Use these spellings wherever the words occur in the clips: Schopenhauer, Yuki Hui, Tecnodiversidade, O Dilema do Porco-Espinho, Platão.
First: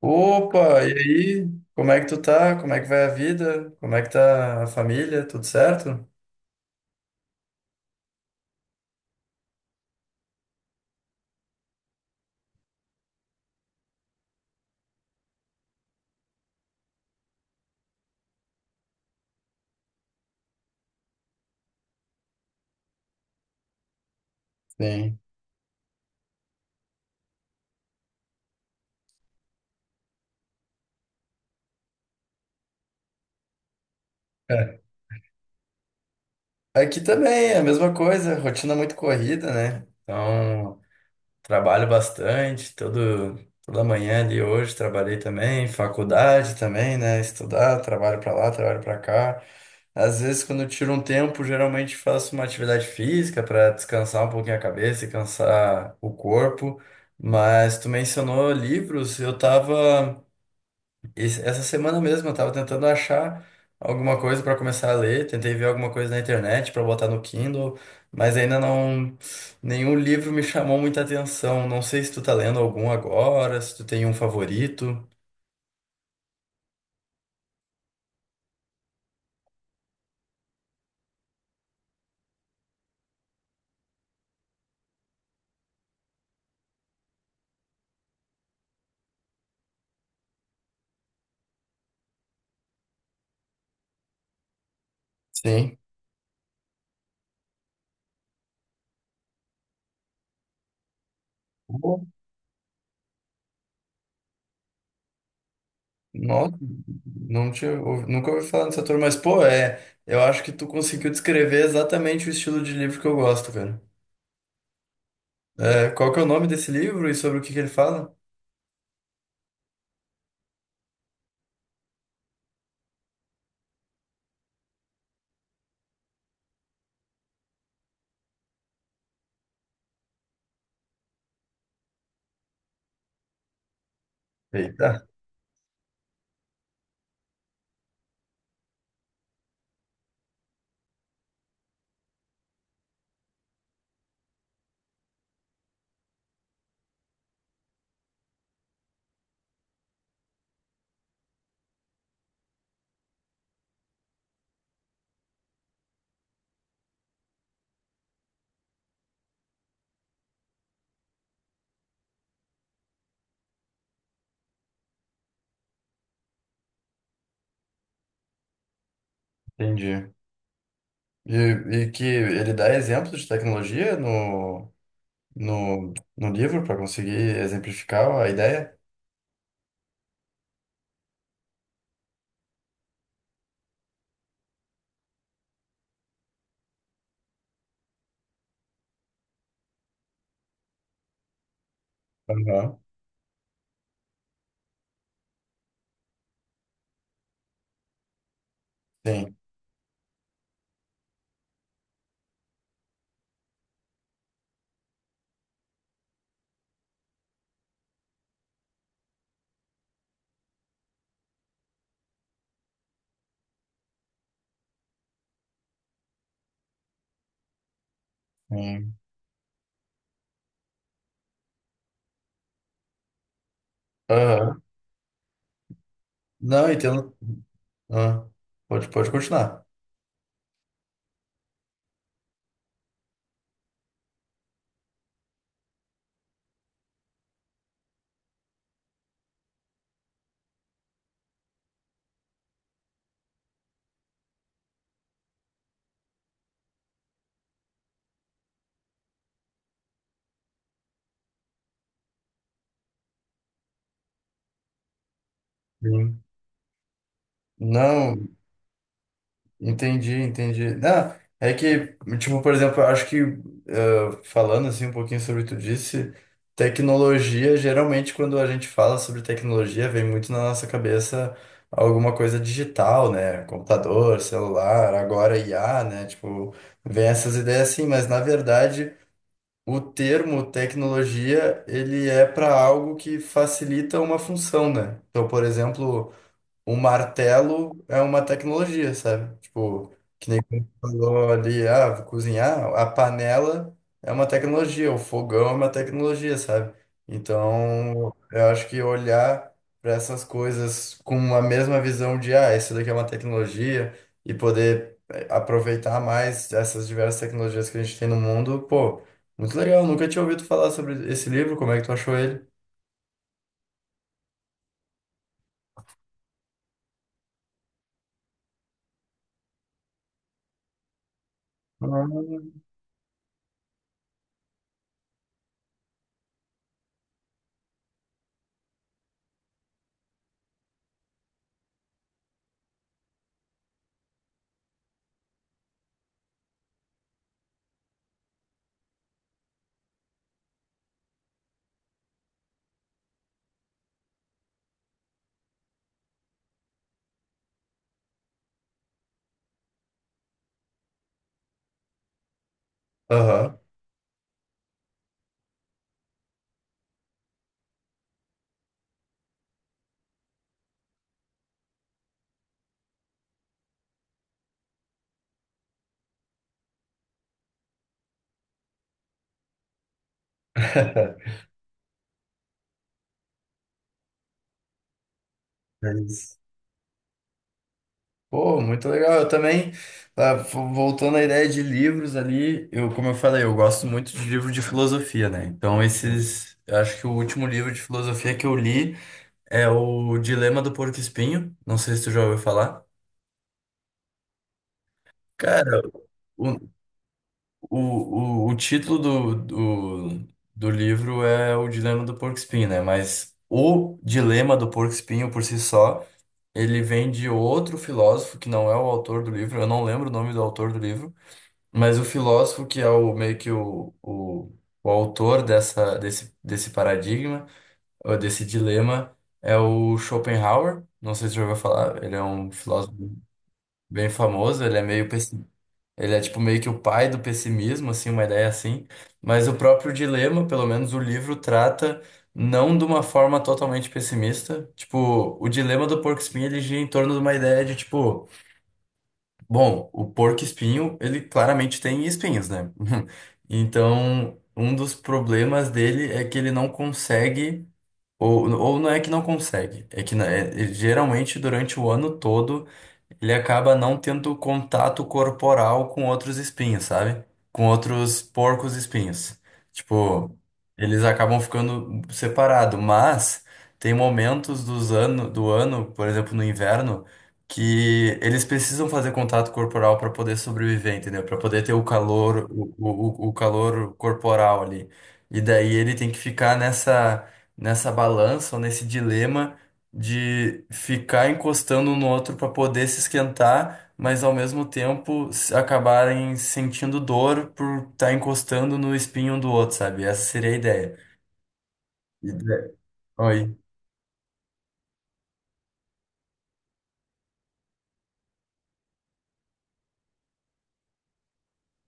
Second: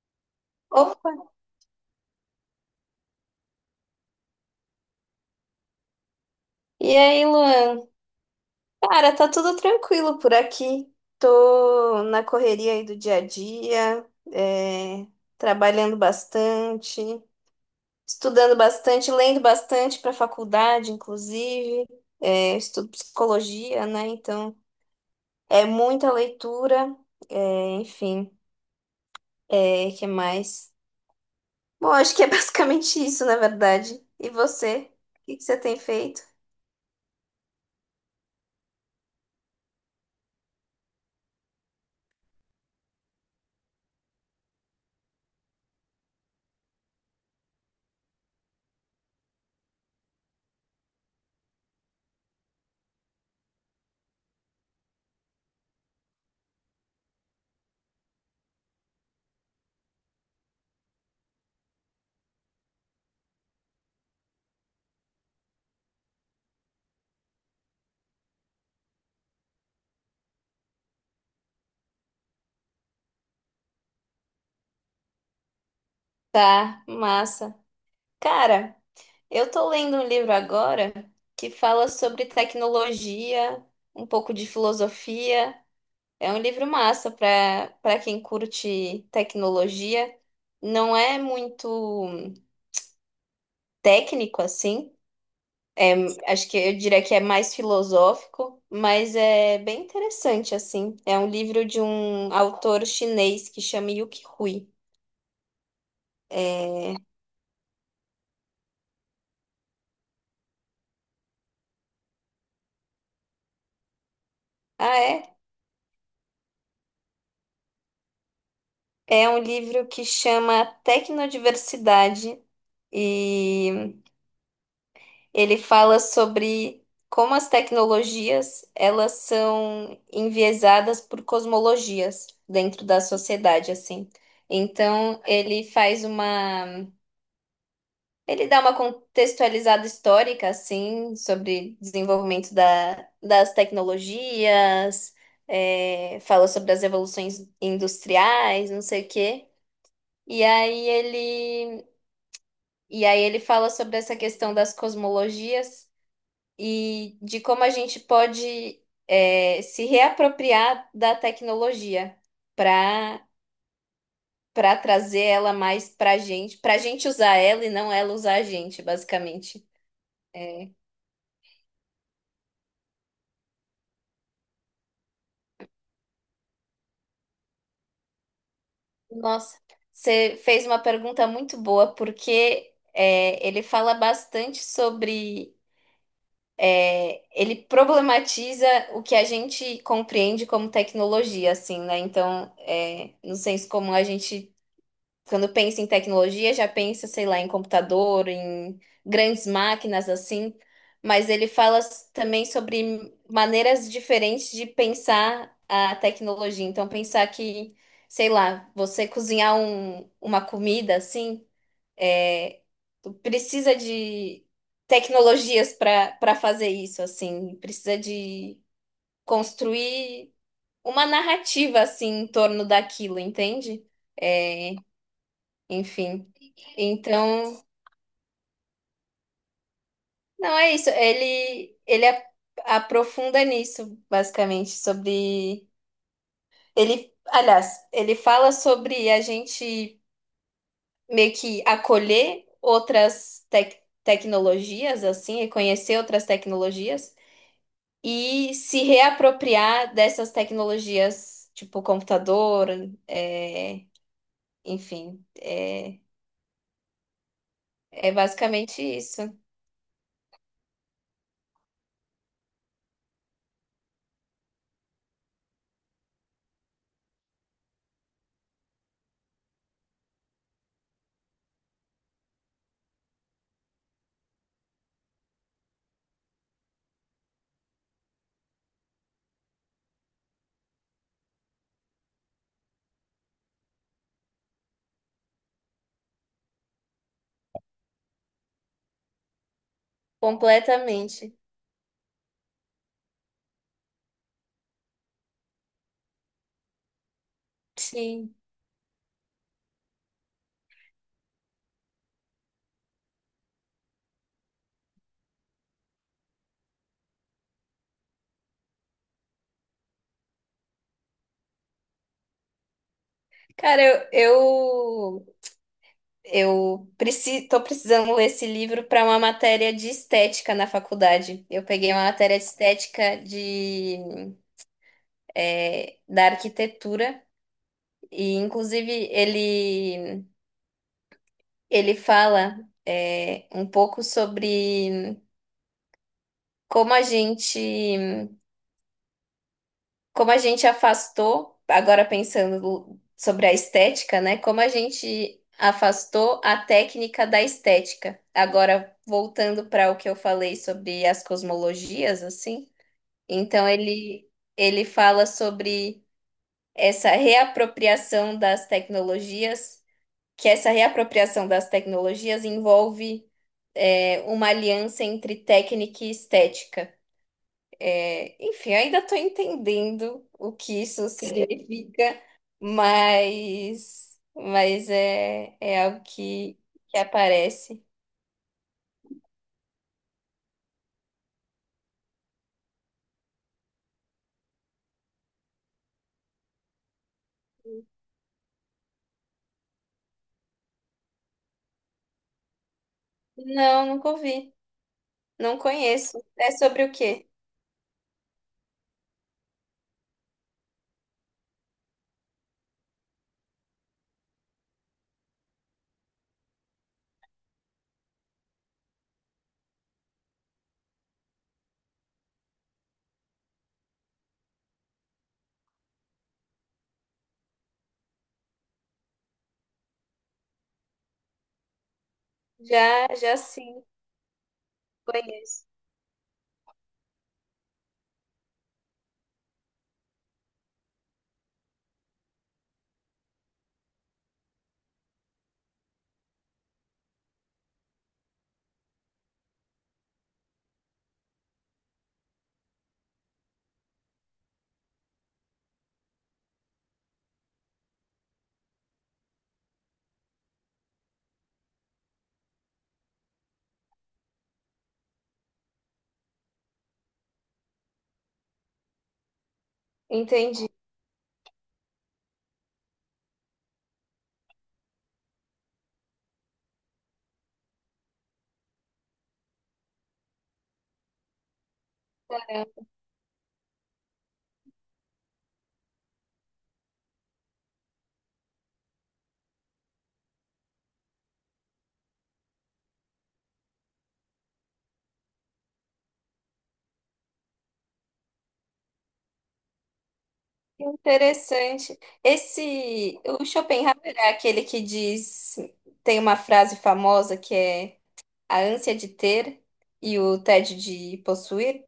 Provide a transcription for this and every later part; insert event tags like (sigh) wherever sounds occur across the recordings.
Opa, e Opa, aí? Como é que tu tá? Como é que vai a vida? Como é que tá a família? Tudo certo? e aí, Luan? Cara, tá tudo tranquilo por aqui. Tô na correria aí do dia a dia, é, trabalhando bastante, estudando bastante, lendo bastante para faculdade, inclusive. É, estudo psicologia, né? Então, Sim. é muita leitura, enfim, é, que mais? Bom, acho que é (laughs) basicamente isso, na verdade. E É. você? O que que você tem feito? Aqui também é a mesma coisa, rotina muito corrida, né? Trabalho bastante, toda manhã ali hoje trabalhei também, faculdade também, né? Estudar, trabalho pra lá, trabalho pra cá. Às vezes, quando eu tiro um tempo, geralmente faço uma atividade física pra descansar um pouquinho a cabeça e cansar o corpo. Mas tu mencionou livros, eu tava. Essa semana mesmo eu tava tentando achar alguma coisa pra começar a ler, tentei ver alguma coisa na internet pra botar no Kindle, mas ainda não nenhum livro me chamou muita atenção. Não sei se tu tá lendo algum agora, se tu tem um favorito. Tá, massa. Cara. Eu tô lendo um livro agora que fala sobre tecnologia, um pouco de filosofia. É um livro massa para quem curte tecnologia. Não é muito técnico assim. Sim. Acho que eu diria que é mais filosófico, mas é bem interessante assim. É um livro de Pô, um autor chinês que chama Yuki Hui. nossa, É... nunca ouvi falar dessa turma, mas pô, é, eu acho que tu conseguiu descrever exatamente o estilo de livro que eu gosto, cara. Ah, é? É, qual que é o nome desse livro e sobre o que que ele fala? É um livro que chama Tecnodiversidade e ele fala sobre como as tecnologias elas são enviesadas por cosmologias dentro da sociedade, assim. Eita, Então, ele dá uma contextualizada histórica, assim, sobre desenvolvimento das tecnologias, é, fala sobre as revoluções industriais, não sei o quê. E aí ele, e aí ele fala sobre essa questão das cosmologias, e de como a gente pode, é, se reapropriar da tecnologia para para trazer ela mais para a gente usar ela e não ela usar a gente, basicamente. entendi. E, que ele dá exemplos de tecnologia no livro para conseguir exemplificar a ideia? Nossa, você fez uma pergunta muito boa, porque é, ele fala bastante sobre. É, ele problematiza o que a gente compreende como tecnologia, assim, né? Então, Aham. é, no senso comum, a gente. Quando pensa em tecnologia, já pensa, sei lá, em computador, em Sim, grandes máquinas assim, mas também sobre maneiras diferentes de pensar a tecnologia. Então, pensar que, sei lá, você cozinhar uma comida assim, é, tu precisa de tecnologias para fazer isso, assim, precisa de sim. construir uma narrativa assim em torno daquilo, entende? Aham. É, enfim. Não, entendo. Então, Ah, pode continuar. não é isso. Ele aprofunda nisso, basicamente, sobre. Ele, aliás, ele fala sobre a gente meio que acolher outras tecnologias, assim, e conhecer outras tecnologias e se reapropriar dessas tecnologias, tipo computador, é, enfim, é, Sim. é Não, basicamente isso. entendi, entendi. Não, é que, tipo, por exemplo, eu acho que, eh, falando assim um pouquinho sobre o que tu disse, tecnologia, geralmente quando a gente fala sobre tecnologia, vem muito na nossa cabeça alguma coisa digital, né? Computador, celular, agora IA, né? Tipo, vem essas ideias assim, mas na verdade, o termo tecnologia, ele é para algo que facilita uma função, né? Então, por exemplo, um martelo é uma tecnologia, sabe? Tipo, que nem quando você falou Completamente. ali, ah, vou cozinhar, a panela é uma tecnologia, o fogão é uma tecnologia, sabe? Então, Sim. eu acho que olhar para essas coisas com a mesma visão de, ah, isso daqui é uma tecnologia e poder aproveitar mais essas diversas tecnologias que a gente tem no mundo, pô, muito legal. Nunca tinha ouvido falar sobre esse livro, como é que tu achou ele? Cara, eu, tô precisando ler esse livro para uma matéria de estética na faculdade. Eu peguei uma Ah, matéria de estética de, é, da arquitetura e, inclusive, ele fala, é, um pouco sobre como a gente como a gente afastou, agora pensando sobre a estética, né? Como a gente afastou a técnica da estética. Agora, voltando para o que eu falei sobre as cosmologias, assim, aham. então ele fala sobre essa reapropriação das tecnologias, que essa reapropriação das tecnologias envolve, é, uma aliança entre técnica e estética. É, enfim, ainda estou entendendo o que isso (laughs) significa, mas é, é É algo isso. Que aparece. Pô, muito legal. Eu também, ah, voltando à ideia de livros ali, eu, como eu falei, eu gosto muito de livro de filosofia, né? Então, uhum, esses, eu acho que o último livro de filosofia que eu li é o Dilema do Porco-Espinho. Não sei se tu já ouviu falar. Não, nunca ouvi. Não Cara, conheço. É o, sobre o quê? o, o título do livro é O Dilema do Porco-Espinho, né? Mas o Dilema do Porco-Espinho por si só, ele vem de outro filósofo que não é o autor do livro. Eu não lembro o nome do autor do livro. Mas o filósofo, que é o meio que o autor desse paradigma, ou desse dilema, é o Schopenhauer. Não sei se você já ouviu falar, ele é um filósofo Já, já sim, bem famoso, ele é conheço. ele é tipo meio que o pai do pessimismo, assim, uma ideia assim. Mas o próprio dilema, pelo menos o livro, trata não de uma forma totalmente pessimista. Tipo, o dilema do porco-espinho, ele gira em torno de uma ideia de, tipo, bom, o porco-espinho, ele claramente tem espinhos, né? (laughs) Então, um dos problemas dele é que ele não consegue, ou não é que não consegue, é que, né, ele geralmente durante o ano todo ele acaba não tendo contato corporal com outros espinhos, sabe? Com outros porcos espinhos. Tipo, Entendi. eles acabam ficando separados, mas tem momentos do ano, por exemplo, no inverno, que eles precisam fazer contato corporal para poder sobreviver, entendeu? Para poder ter o calor, o calor corporal ali. E daí ele tem que ficar nessa balança ou nesse dilema de ficar encostando um no outro para poder se esquentar, mas ao mesmo tempo acabarem sentindo dor por estar encostando no espinho um do outro, sabe? Essa seria a ideia. Interessante. E da- Esse, o Oi. Schopenhauer é aquele que diz, tem uma frase famosa que é a ânsia de ter e o tédio de possuir,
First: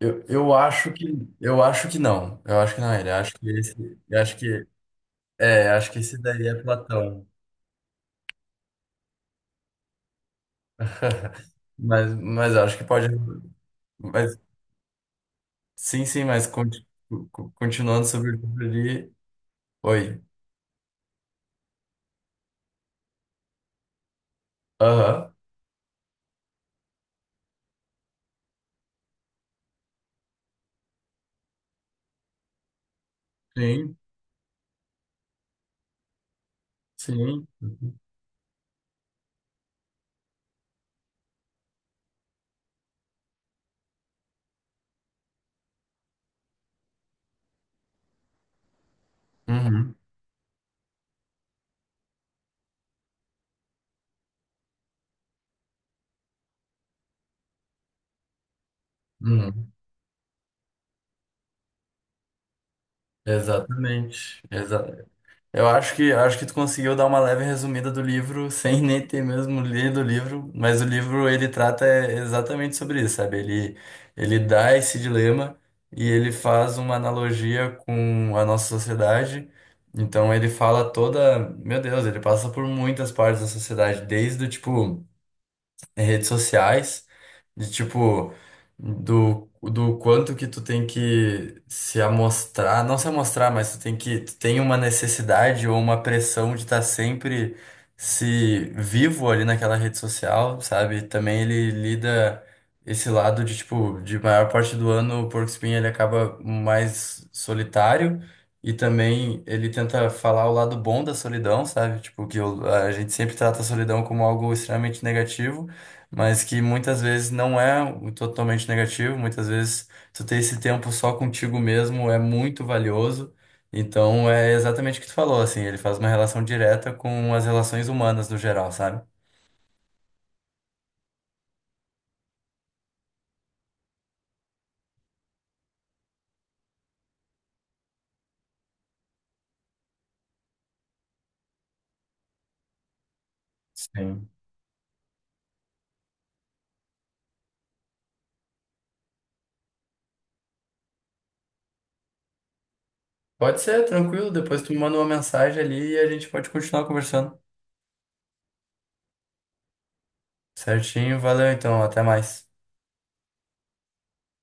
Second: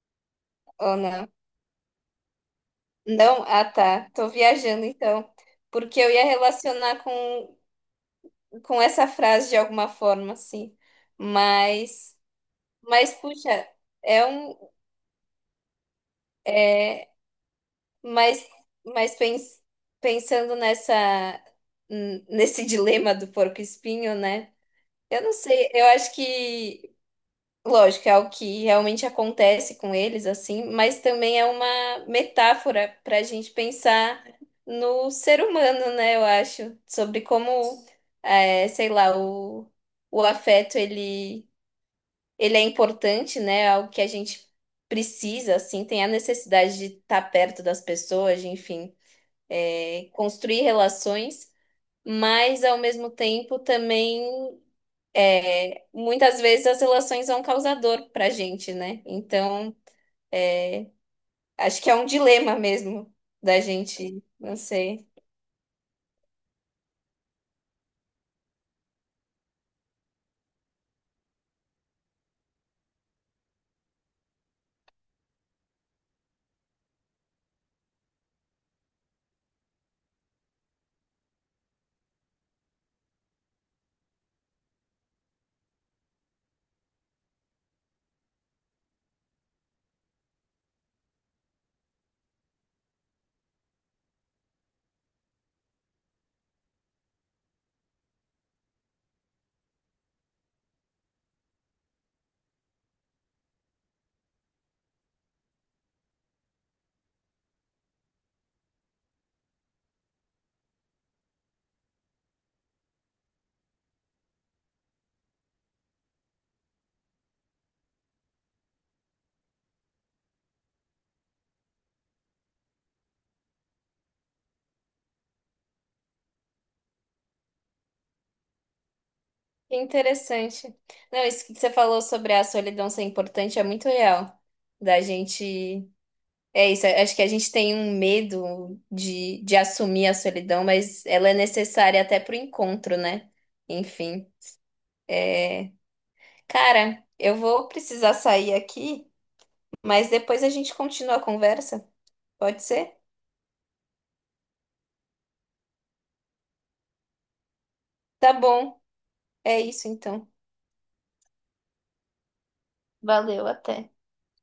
Eu, eu acho ou que não? eu acho que não. Eu acho que não é ele. Não? Ah, tá. Tô viajando então. Eu acho que Porque eu esse ia daí é relacionar Platão. com essa frase de alguma forma, assim. (laughs) Mas Mas, mas eu acho que pode, mas puxa, é mas um. sim, sim, mas continuando sobre o Mas, livro ali. mas pens- Oi. pensando nesse (laughs) dilema do porco-espinho, né? Eu Aham. não sei, eu acho que. Lógico, é o que realmente acontece com eles, assim, mas também é uma metáfora para a gente Sim, pensar no ser humano, né? Eu acho, sobre sim. como, é, sei lá, o afeto ele é importante, né? É algo que a gente precisa, assim, tem a necessidade de estar perto das pessoas, de, enfim, Uhum, é, construir relações, mas ao mesmo tempo também muitas vezes as relações são causador para a gente, né? uhum. Então acho que é um dilema mesmo da gente, Exatamente. não sei. Exa. Eu acho que tu conseguiu dar uma leve resumida do livro (laughs) sem nem ter mesmo lido o livro, mas o livro ele trata é, exatamente sobre isso, sabe? Ele dá esse dilema e ele faz uma analogia com a nossa sociedade. Então ele fala toda, meu Deus, ele passa por muitas partes da sociedade, desde o tipo em redes sociais, de tipo, do quanto que tu tem que se amostrar, não se amostrar, mas tu tem que, tu tem uma necessidade ou uma pressão de estar sempre se vivo ali naquela rede social, sabe? Também ele lida esse lado de, tipo, de maior parte do ano o Porco Espinho ele acaba mais solitário. E também ele tenta falar o lado bom da solidão, sabe? Tipo, a gente sempre trata a solidão como algo extremamente negativo, mas que muitas vezes não é o totalmente negativo, muitas vezes tu ter esse tempo só contigo mesmo é muito valioso. Então é exatamente o que tu falou, assim, ele faz uma relação direta com as relações humanas no geral, sabe? Que interessante. Não, isso que você falou sobre a solidão ser importante é muito real. Da gente. É isso, acho que a gente tem um medo de assumir a solidão, mas ela é necessária até pro encontro, né? Sim. Enfim. É, cara, eu vou precisar sair aqui, mas depois a gente continua a conversa. Pode ser? Pode ser, tranquilo, depois tu me manda uma mensagem ali e a gente pode continuar conversando. Tá bom. É isso então. Certinho, valeu então, até mais. Valeu, até.